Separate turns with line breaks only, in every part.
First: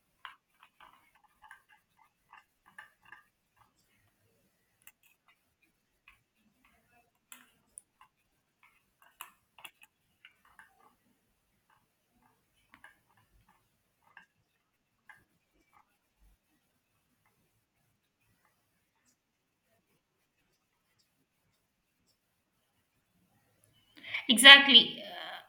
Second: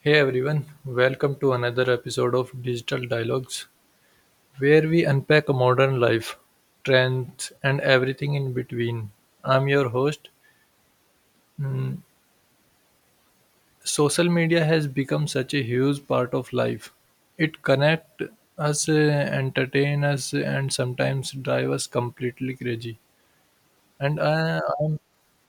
Hey everyone, welcome to another episode of Digital Dialogues, where we unpack modern life, trends, and everything in between. I'm your host. Mm, Social media has become such a huge part of life. It connects us, entertain us, and sometimes drive us completely crazy. And I, I'm,
Exactly. uh,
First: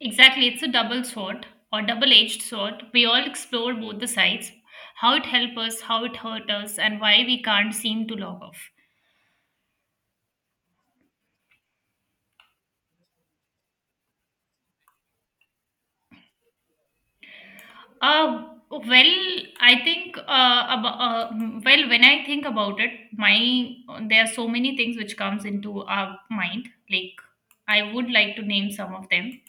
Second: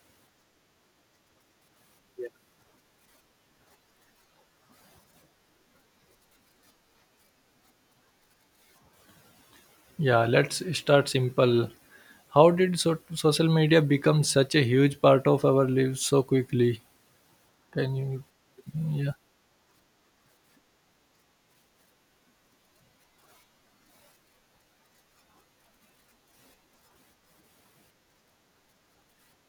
Exactly. It's a double sword or double edged sword. We all explore both the sides how it helps us, how it hurts us, and why we can't seem to log off.
yeah, Let's start simple. How did social media become such a huge part of our lives so quickly? Can you,
Uh,
yeah,
well, I think, when I think about it, my there are so many things which comes into our mind. Like, I would like to name some of them.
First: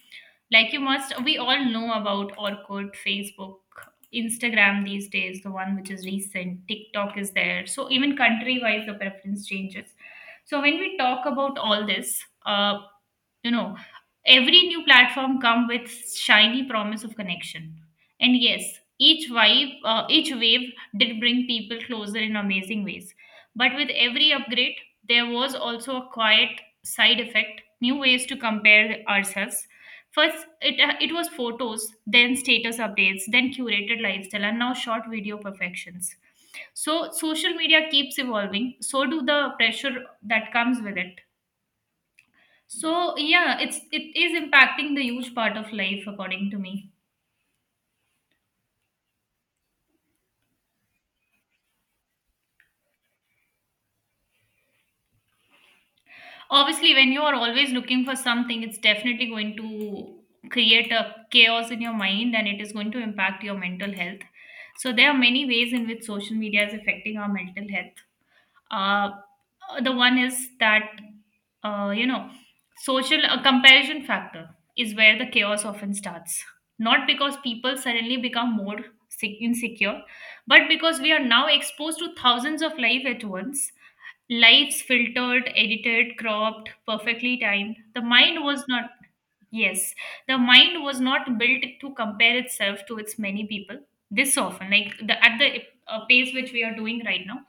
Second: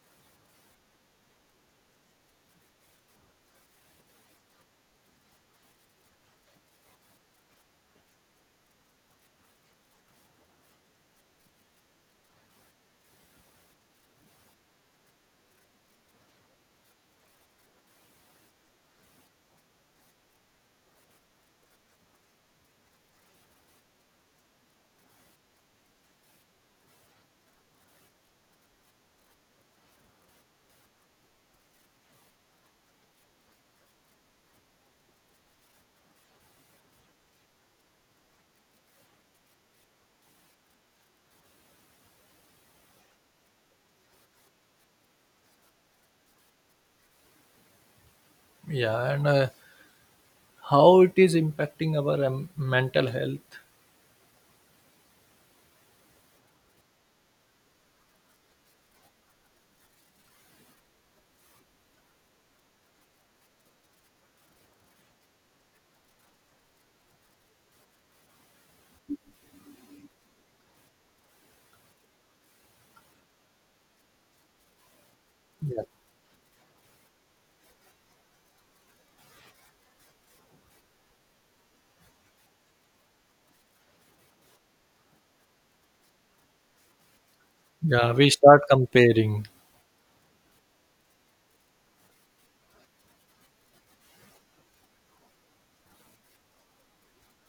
Like you must, we all know about Orkut, Facebook, Instagram these days, the one which is recent, TikTok is there. So even country wise, the preference changes. So when we talk about all this, you know every new platform come with shiny promise of connection, and yes, each wave each wave did bring people closer in amazing ways, but with every upgrade there was also a quiet side effect, new ways to compare ourselves. First it was photos, then status updates, then curated lifestyle, and now short video perfections. So social media keeps evolving, so do the pressure that comes with it. So yeah, it is impacting the huge part of life according to me.
yeah, and How it is impacting our mental health?
Obviously, when you are always looking for something, it's definitely going to create a chaos in your mind and it is going to impact your mental health. So there are many ways in which social media is affecting our mental health. uh, the one is that, uh, you know social comparison factor is where the chaos
Yeah,
often starts. Not because people suddenly become more insecure, but because we are now exposed to thousands of life at once, lives filtered, edited, cropped, perfectly timed. The
yeah, we
mind
start
was not.
comparing.
Yes, the mind was not built to compare itself to its many people. This often like the at the pace which we are doing right now.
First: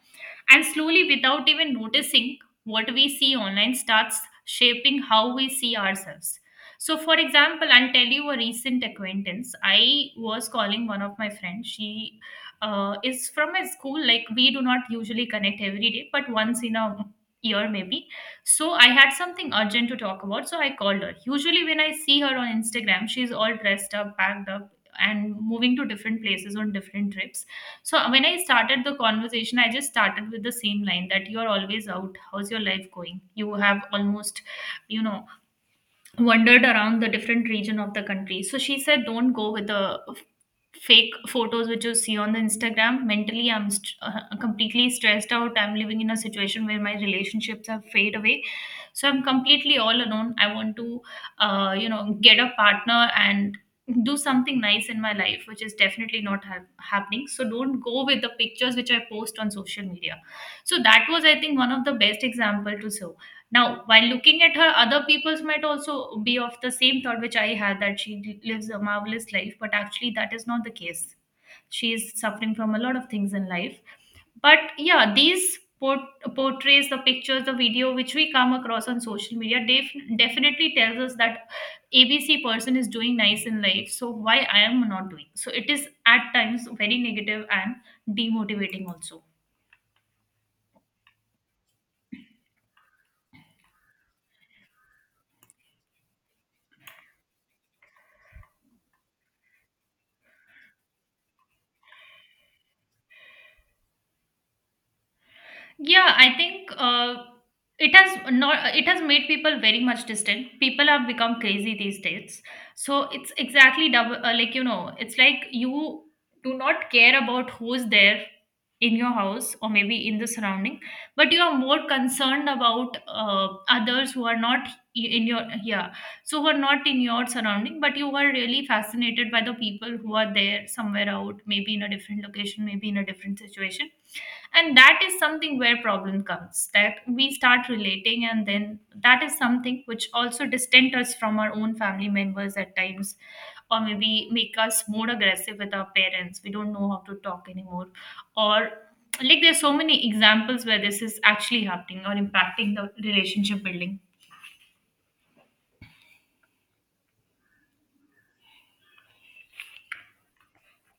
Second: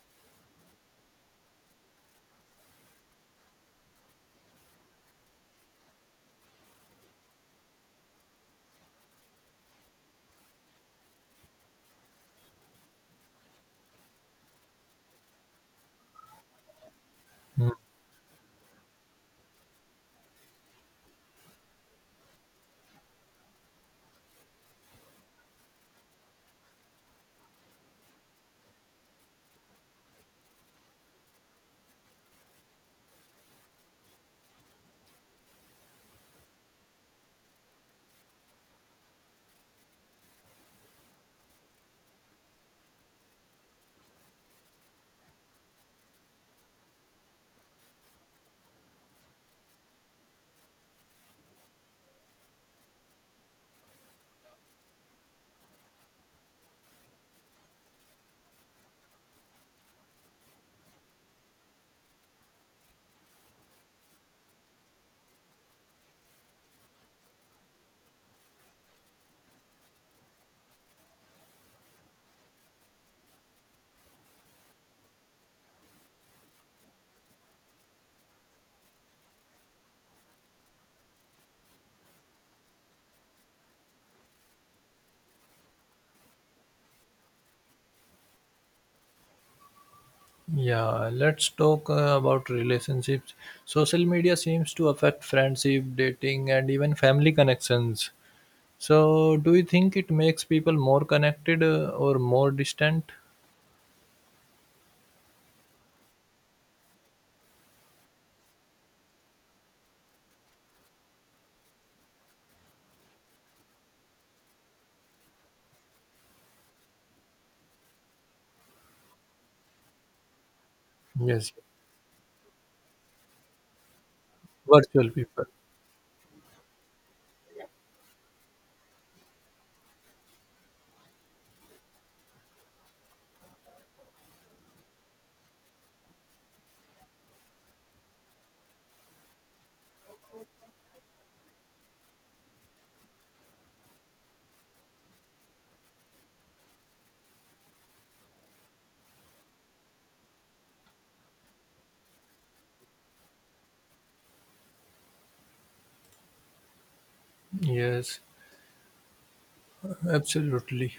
And slowly, without even noticing, what we see online starts shaping how we see ourselves. So, for example, I'll tell you a recent acquaintance. I was calling one of my friends. She is from a school, like, we do not usually connect every day, but once in a year,
Mm.
maybe. So, I had something urgent to talk about, so I called her. Usually, when I see her on Instagram, she's all dressed up, packed up, and moving to different places on different trips. So when I started the conversation, I just started with the same line that you are always out. How's your life going? You have almost, you know, wandered around the different region of the country. So she said, don't go with the fake photos which you see on the Instagram. Mentally, I'm completely stressed out. I'm living in a situation where my relationships have fade away. So I'm completely all alone. I want to get a partner and do something nice in my life, which is definitely not happening. So don't go with the pictures which I post on social media. So that was, I think, one of the best example to show. Now, while looking at her, other peoples might also be of the same thought which I had, that she lives a marvelous life, but actually, that is not the case. She is suffering from a lot of things in life. But yeah, these portrays, the pictures, the video which we come across on social media definitely tells us that ABC person is doing nice in life. So why I am not doing? So it is at times very negative and demotivating also.
Yeah, let's talk about relationships. Social media seems to affect friendship, dating, and even family connections. So, do you think it makes people more connected or more distant?
Yeah, I think it has not. It has made people very much distant. People have become crazy these days. So it's exactly double. It's like you do not care about who's there in your house or maybe in the surrounding, but you
Yes,
are more concerned about others who are not
virtual
in your,
people.
yeah. So who are not in your surrounding, but you are really fascinated by the people who are there somewhere out, maybe in a different location, maybe in a different situation. And that is something where problem comes, that we start relating, and then that is something which also distant us from our own family members at times, or maybe make us more aggressive with our parents. We don't know how to talk anymore. Or like there's so many examples where this is actually happening or impacting the relationship building.
Yes, absolutely.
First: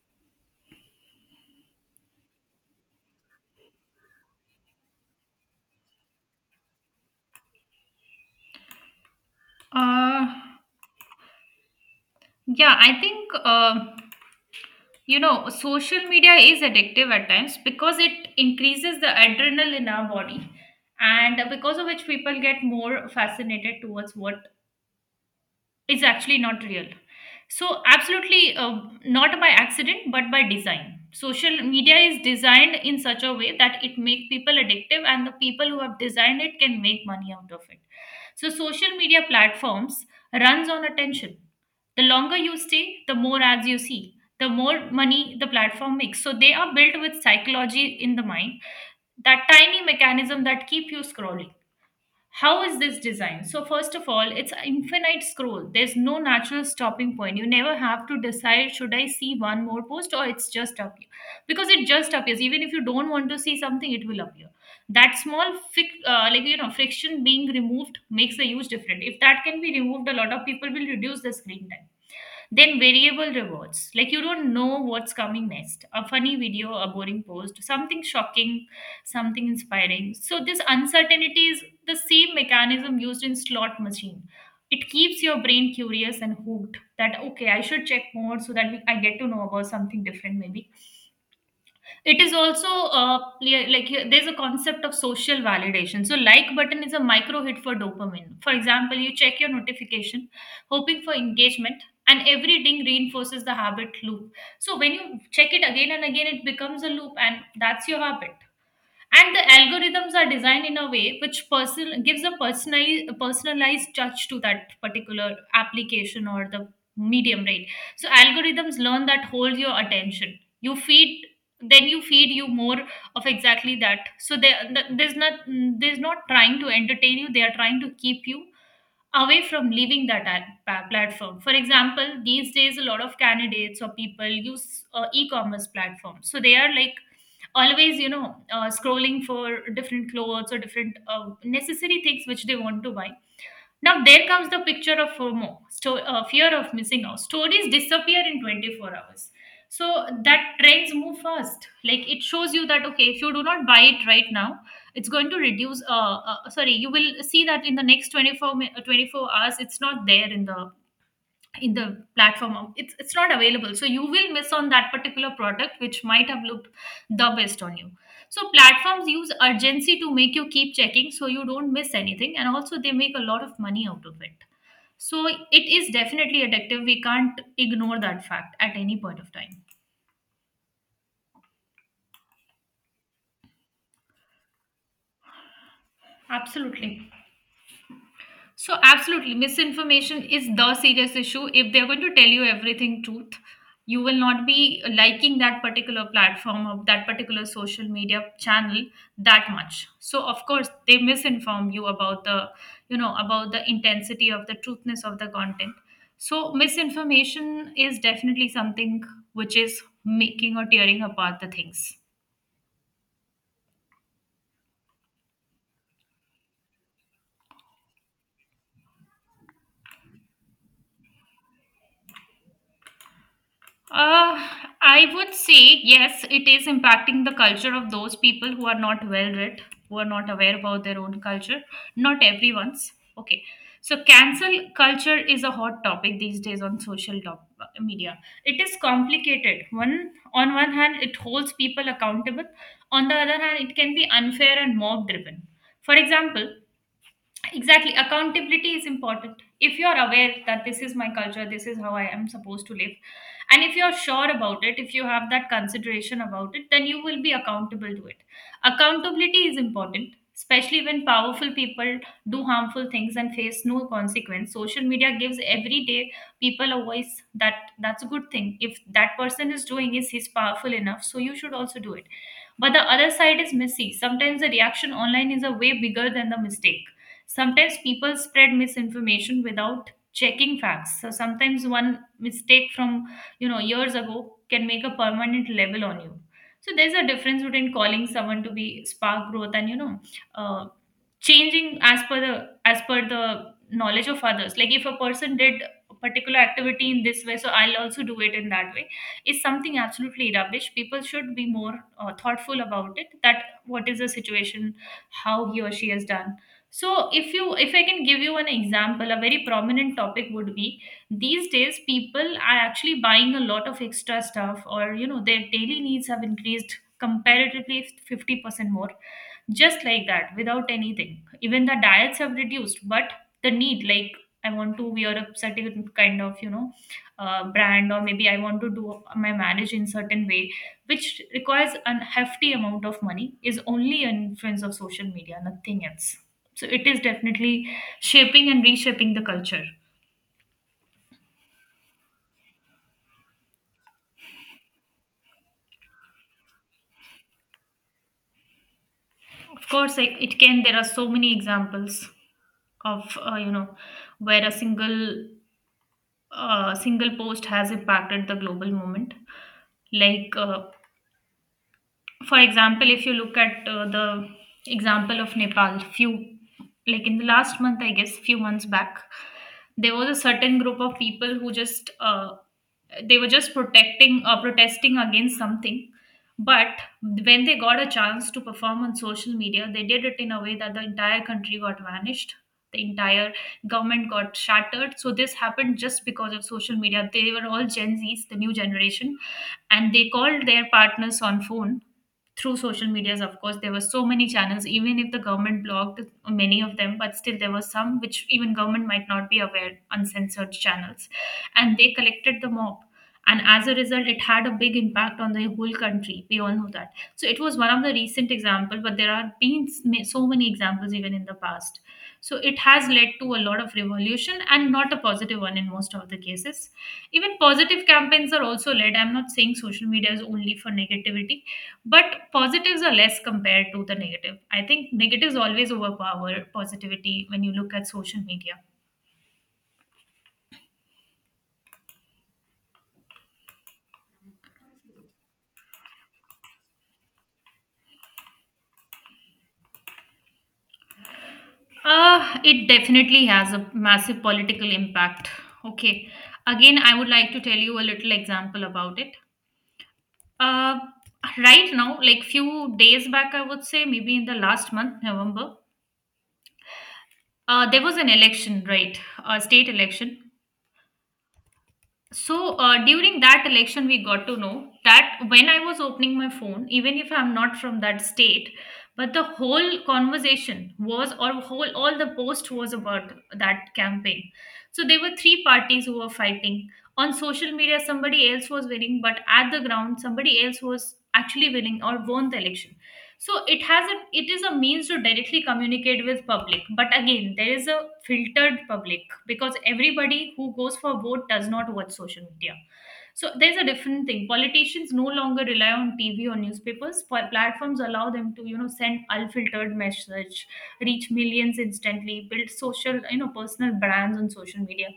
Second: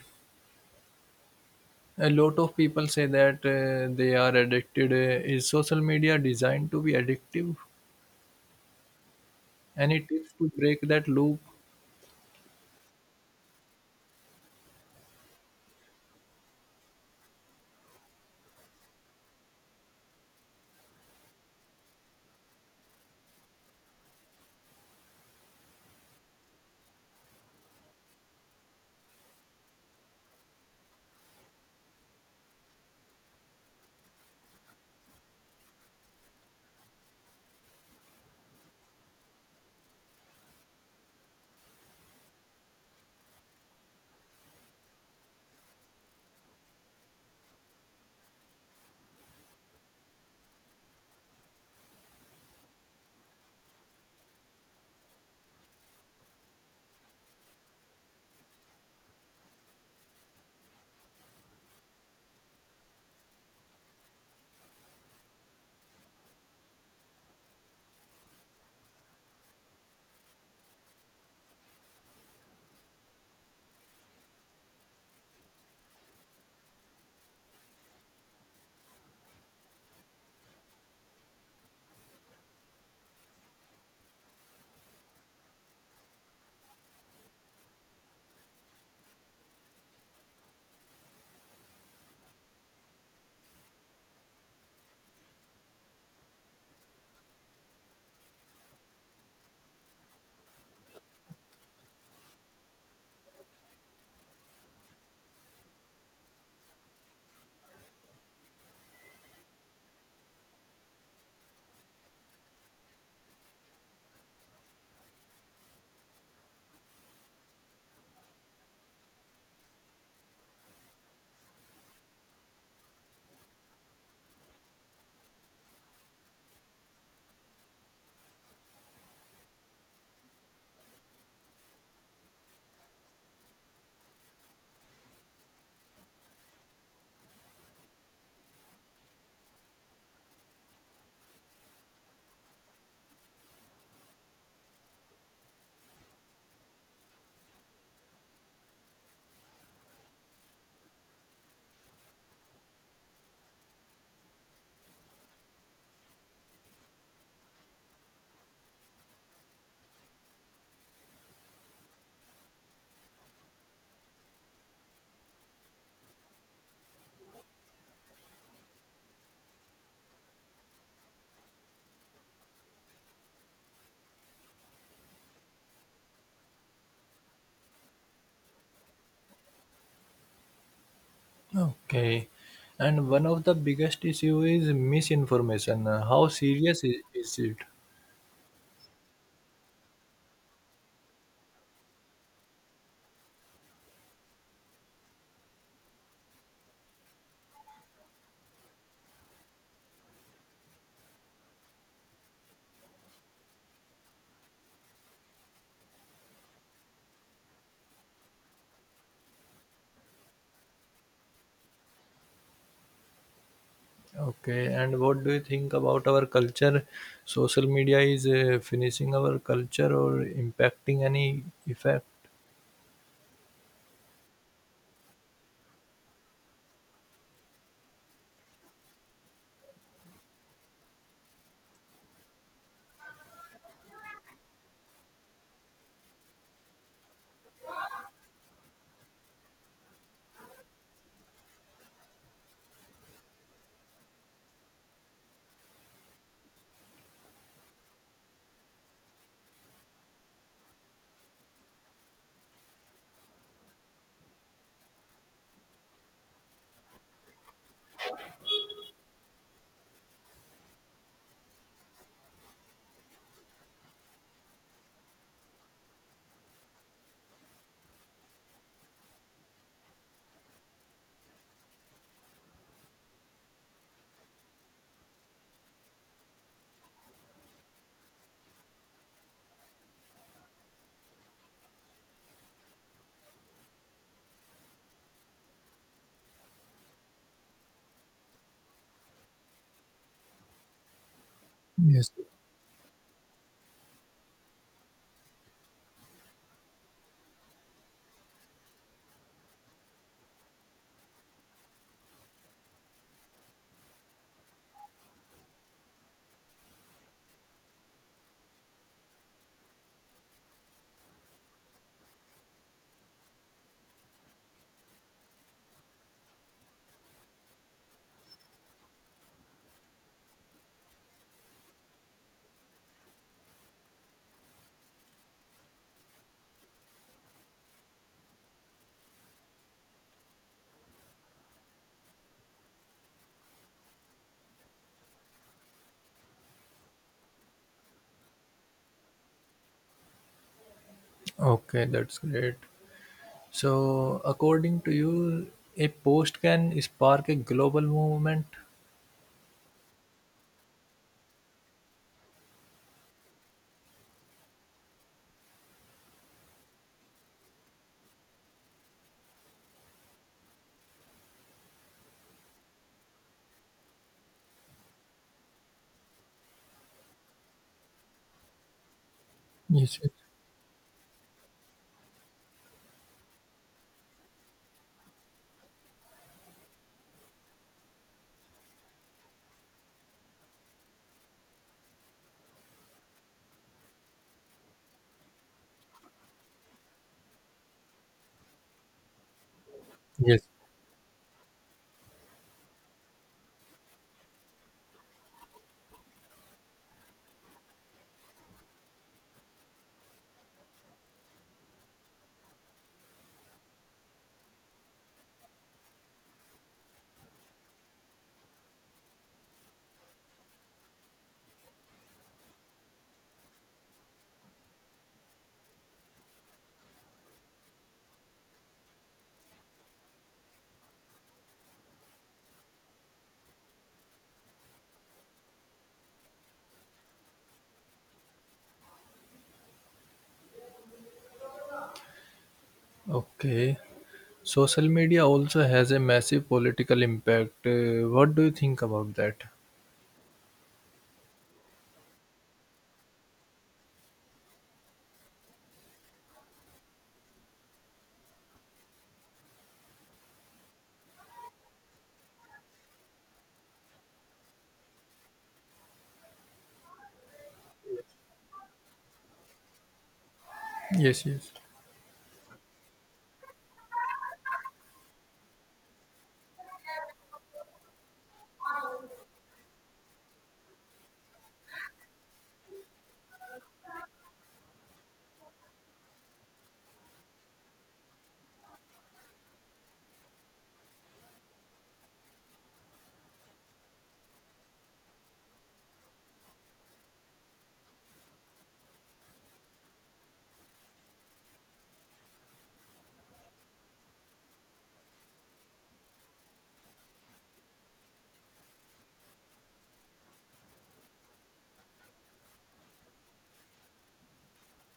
A lot of people say that they are addicted. Is social media designed to be addictive? Any
uh
tips to break that loop?
yeah, I think, social media is addictive at times because it increases the adrenaline in our body, and because of which people get more fascinated towards what it's actually not real. So, absolutely, not by accident, but by design. Social media is designed in such a way that it make people addictive, and the people who have designed it can make money out of it. So, social media platforms runs on attention. The longer you stay, the more ads you see, the more money the platform makes. So, they are built with psychology in the mind, that tiny mechanism that keep you scrolling. How is this designed? So, first of all, it's an infinite scroll. There's no natural stopping point. You never have to decide should I see one more post or it's just up, because it just appears. Even if you don't want to see something, it will appear. That small, friction being removed makes a huge difference. If that can be removed, a lot of people will reduce the screen time. Then variable rewards, like you don't know what's coming next. A funny video, a boring post, something shocking, something inspiring. So this uncertainty is the same mechanism used in slot machine. It keeps your brain curious and hooked, that okay, I should check more so that I get to know about something different maybe. It is also there's a concept of social validation. So like button is a micro hit for dopamine. For example, you check your notification hoping for engagement, and every ding reinforces the habit loop. So when you check it again and again, it becomes a loop, and that's your habit. And the algorithms are designed in a way which person gives a personalized touch to that particular application or the medium, right? So algorithms learn that, hold your attention, you feed, then you feed you more of exactly that. So there's not there's not trying to entertain you, they are trying to keep you away from leaving that platform. For example, these days a lot of candidates or people use e-commerce platforms, so they are like always, scrolling for different clothes or different necessary things which they want to buy. Now there comes the picture of FOMO, fear of missing out. Stories disappear in 24 hours. So that trends move fast. Like it shows you that okay, if you do not buy it right now, it's going to reduce. You will see that in the next 24 hours, it's not there in the platform. It's not available, so you will miss on that particular product which might have looked the best on you. So platforms use urgency to make you keep checking, so you don't miss anything, and also they make a lot of money out of it. So it is definitely addictive. We can't ignore that fact at any point of time.
Okay. And one of the biggest issue is misinformation. How serious
Absolutely.
is it?
So, absolutely, misinformation is the serious issue. If they're going to tell you everything truth, you will not be liking that particular platform or that particular social media channel that much. So, of course, they misinform you about the, about the intensity of the truthness of the content. So, misinformation is definitely something which is making or tearing apart the things.
Okay. And what do you think about our culture? Social media is finishing our culture or impacting any effect?
Uh, I would say yes, it is impacting the culture of those people who are not well read, who are not aware about their own culture. Not everyone's. Okay. So, cancel culture is a hot topic these days on social top, media. It is complicated. One hand, it holds people accountable. On the other hand, it can be unfair and mob driven. For example, exactly, accountability is important. If you're aware that this is my culture, this is how I am supposed to live, and if you're sure about it, if you have that consideration about it, then you will be accountable to it. Accountability is important, especially when powerful people do harmful things and face no consequence. Social media gives everyday people a voice. That's a good thing. If that person is doing, is he's powerful enough, so you should also do it. But the other side is messy. Sometimes the reaction online is a way bigger than the mistake. Sometimes people spread misinformation without checking facts. So sometimes one mistake from years ago can make a permanent level on you. So there's a difference between calling someone to be spark growth and uh, changing as
Yes.
per the knowledge of others. Like if a person did a particular activity in this way, so I'll also do it in that way, is something absolutely rubbish. People should be more thoughtful about it, that what is the situation, how he or she has done. So if I can give you an example, a very prominent topic would be, these days people are actually buying a lot of extra stuff, or you know, their daily needs have increased comparatively 50% more, just like that without anything. Even the diets have reduced, but the need, like, I want to wear a certain kind of, brand, or maybe I want to do my marriage in certain way which requires an hefty amount of money, is only an influence of social media, nothing else. So it is definitely shaping and reshaping the culture.
Okay, that's great. So, according to you, a post can spark a global movement?
Of course, like, it can. There are so many examples of, uh, you know where a single, single post has impacted the global movement. Like, for example, if you look at the example of Nepal, few, like in the last month, I guess, few months back, there
Yes,
was
yes,
a certain group of people who just, they were just protecting protesting against something. But when they got a chance to perform on social media, they did it in a way that the entire country got vanished, the entire government got shattered. So this happened just because of social media. They were all Gen Z's, the new generation, and they called
yes.
their partners on phone through social medias. Of course, there were so many channels. Even if the government blocked many of them, but still there were some which even government might not be aware, uncensored channels, and they collected the mob. And as a result, it had a big impact on the whole country. We all know that. So it was one of the recent example, but there have been so many examples even in the past. So it has led to a lot of revolution, and not a positive one in most of the cases. Even positive campaigns are also led. I'm not saying social media is only for negativity, but positives are less compared to the negative. I think negatives always overpower positivity when you look at social media.
Okay. Social media also has a massive political impact. What do you think about that?
It definitely has a massive political impact. Okay, again I would like to tell you a little example about it. Uh, right now, like, few days back, I would say, maybe in the last month, November, there was an election, right? A state election.
Yes, yes.
So during that election, we got to know that when I was opening my phone, even if I'm not from that state, but the whole conversation was, or whole all the post was about that campaign. So there were three parties who were fighting. On social media, somebody else was winning, but at the ground, somebody else was actually winning, or won the election. So it is a means to directly communicate with public. But again, there is a filtered public, because everybody who goes for vote does not watch social media. So there's a different thing. Politicians no longer rely on TV or newspapers. Platforms allow them to, you know, send unfiltered message, reach millions instantly, build social, you know, personal brands on social media.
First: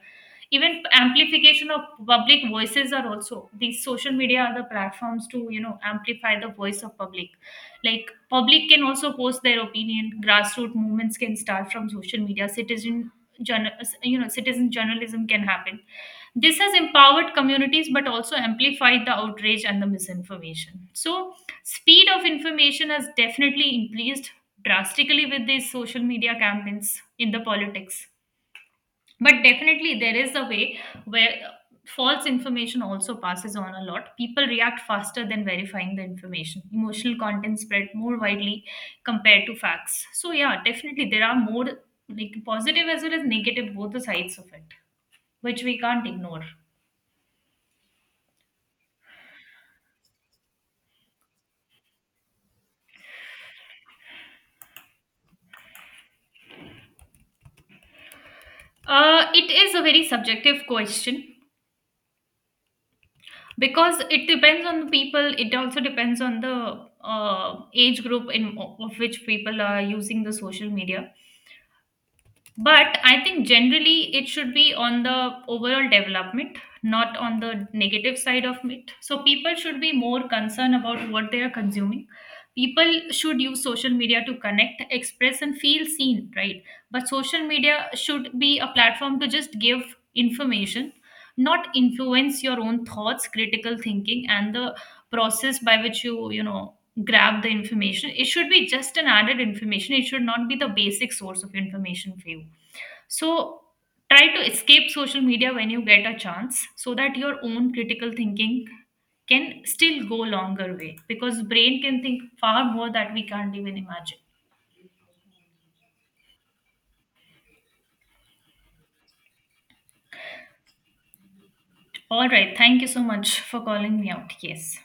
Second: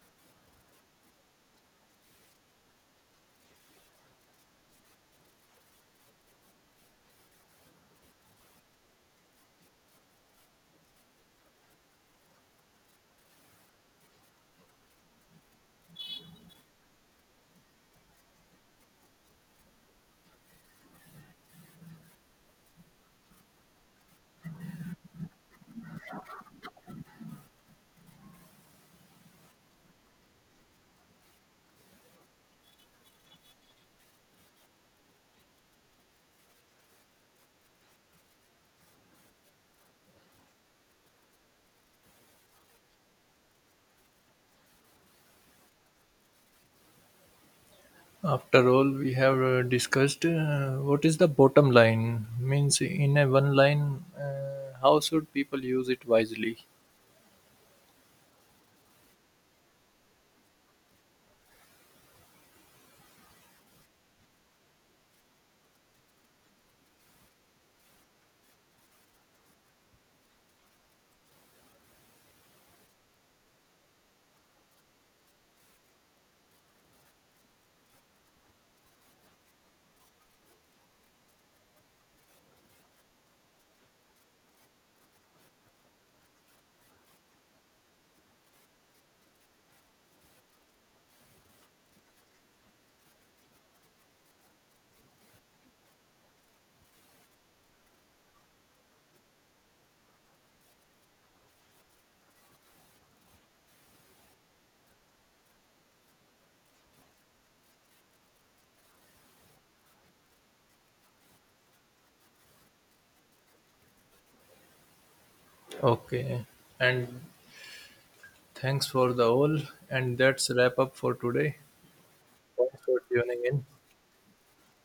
Even amplification of public voices are also, these social media are the platforms to, you know, amplify the voice of public. Like public can also post their opinion. Grassroots movements can start from social media. Journal, citizen journalism can happen. This has empowered communities, but also amplified the outrage and the misinformation. So speed of information has definitely increased drastically with these social media campaigns in the politics. But definitely there is a way where, false information also passes on a lot. People react faster than verifying the information. Emotional content spread more widely compared to facts. So yeah, definitely there are more, like, positive as well as negative, both the sides of it, which we can't ignore.
After all, we have discussed what is the bottom line. Means, in a one line, how should people use it wisely?
It is a very subjective question, because it depends on the people. It also depends on the age group in of which people are using the social media. But I think generally it should be on the overall development, not on the negative side of it. So people should be more concerned about what they are consuming. People should use social media to connect, express, and feel seen, right? But social media should be a platform to just give information, not influence your own thoughts. Critical thinking and the process by which you know grab the information, it should be just an added information. It should not be the basic source of information for you. So try to escape social media when you get a chance, so that your own critical thinking can still go longer way, because brain can think far more that we can't even imagine.
Okay. And thanks for the all. And that's wrap up for today.
All right, thank
Thanks
you so
for
much
tuning
for
in.
calling me out. Yes.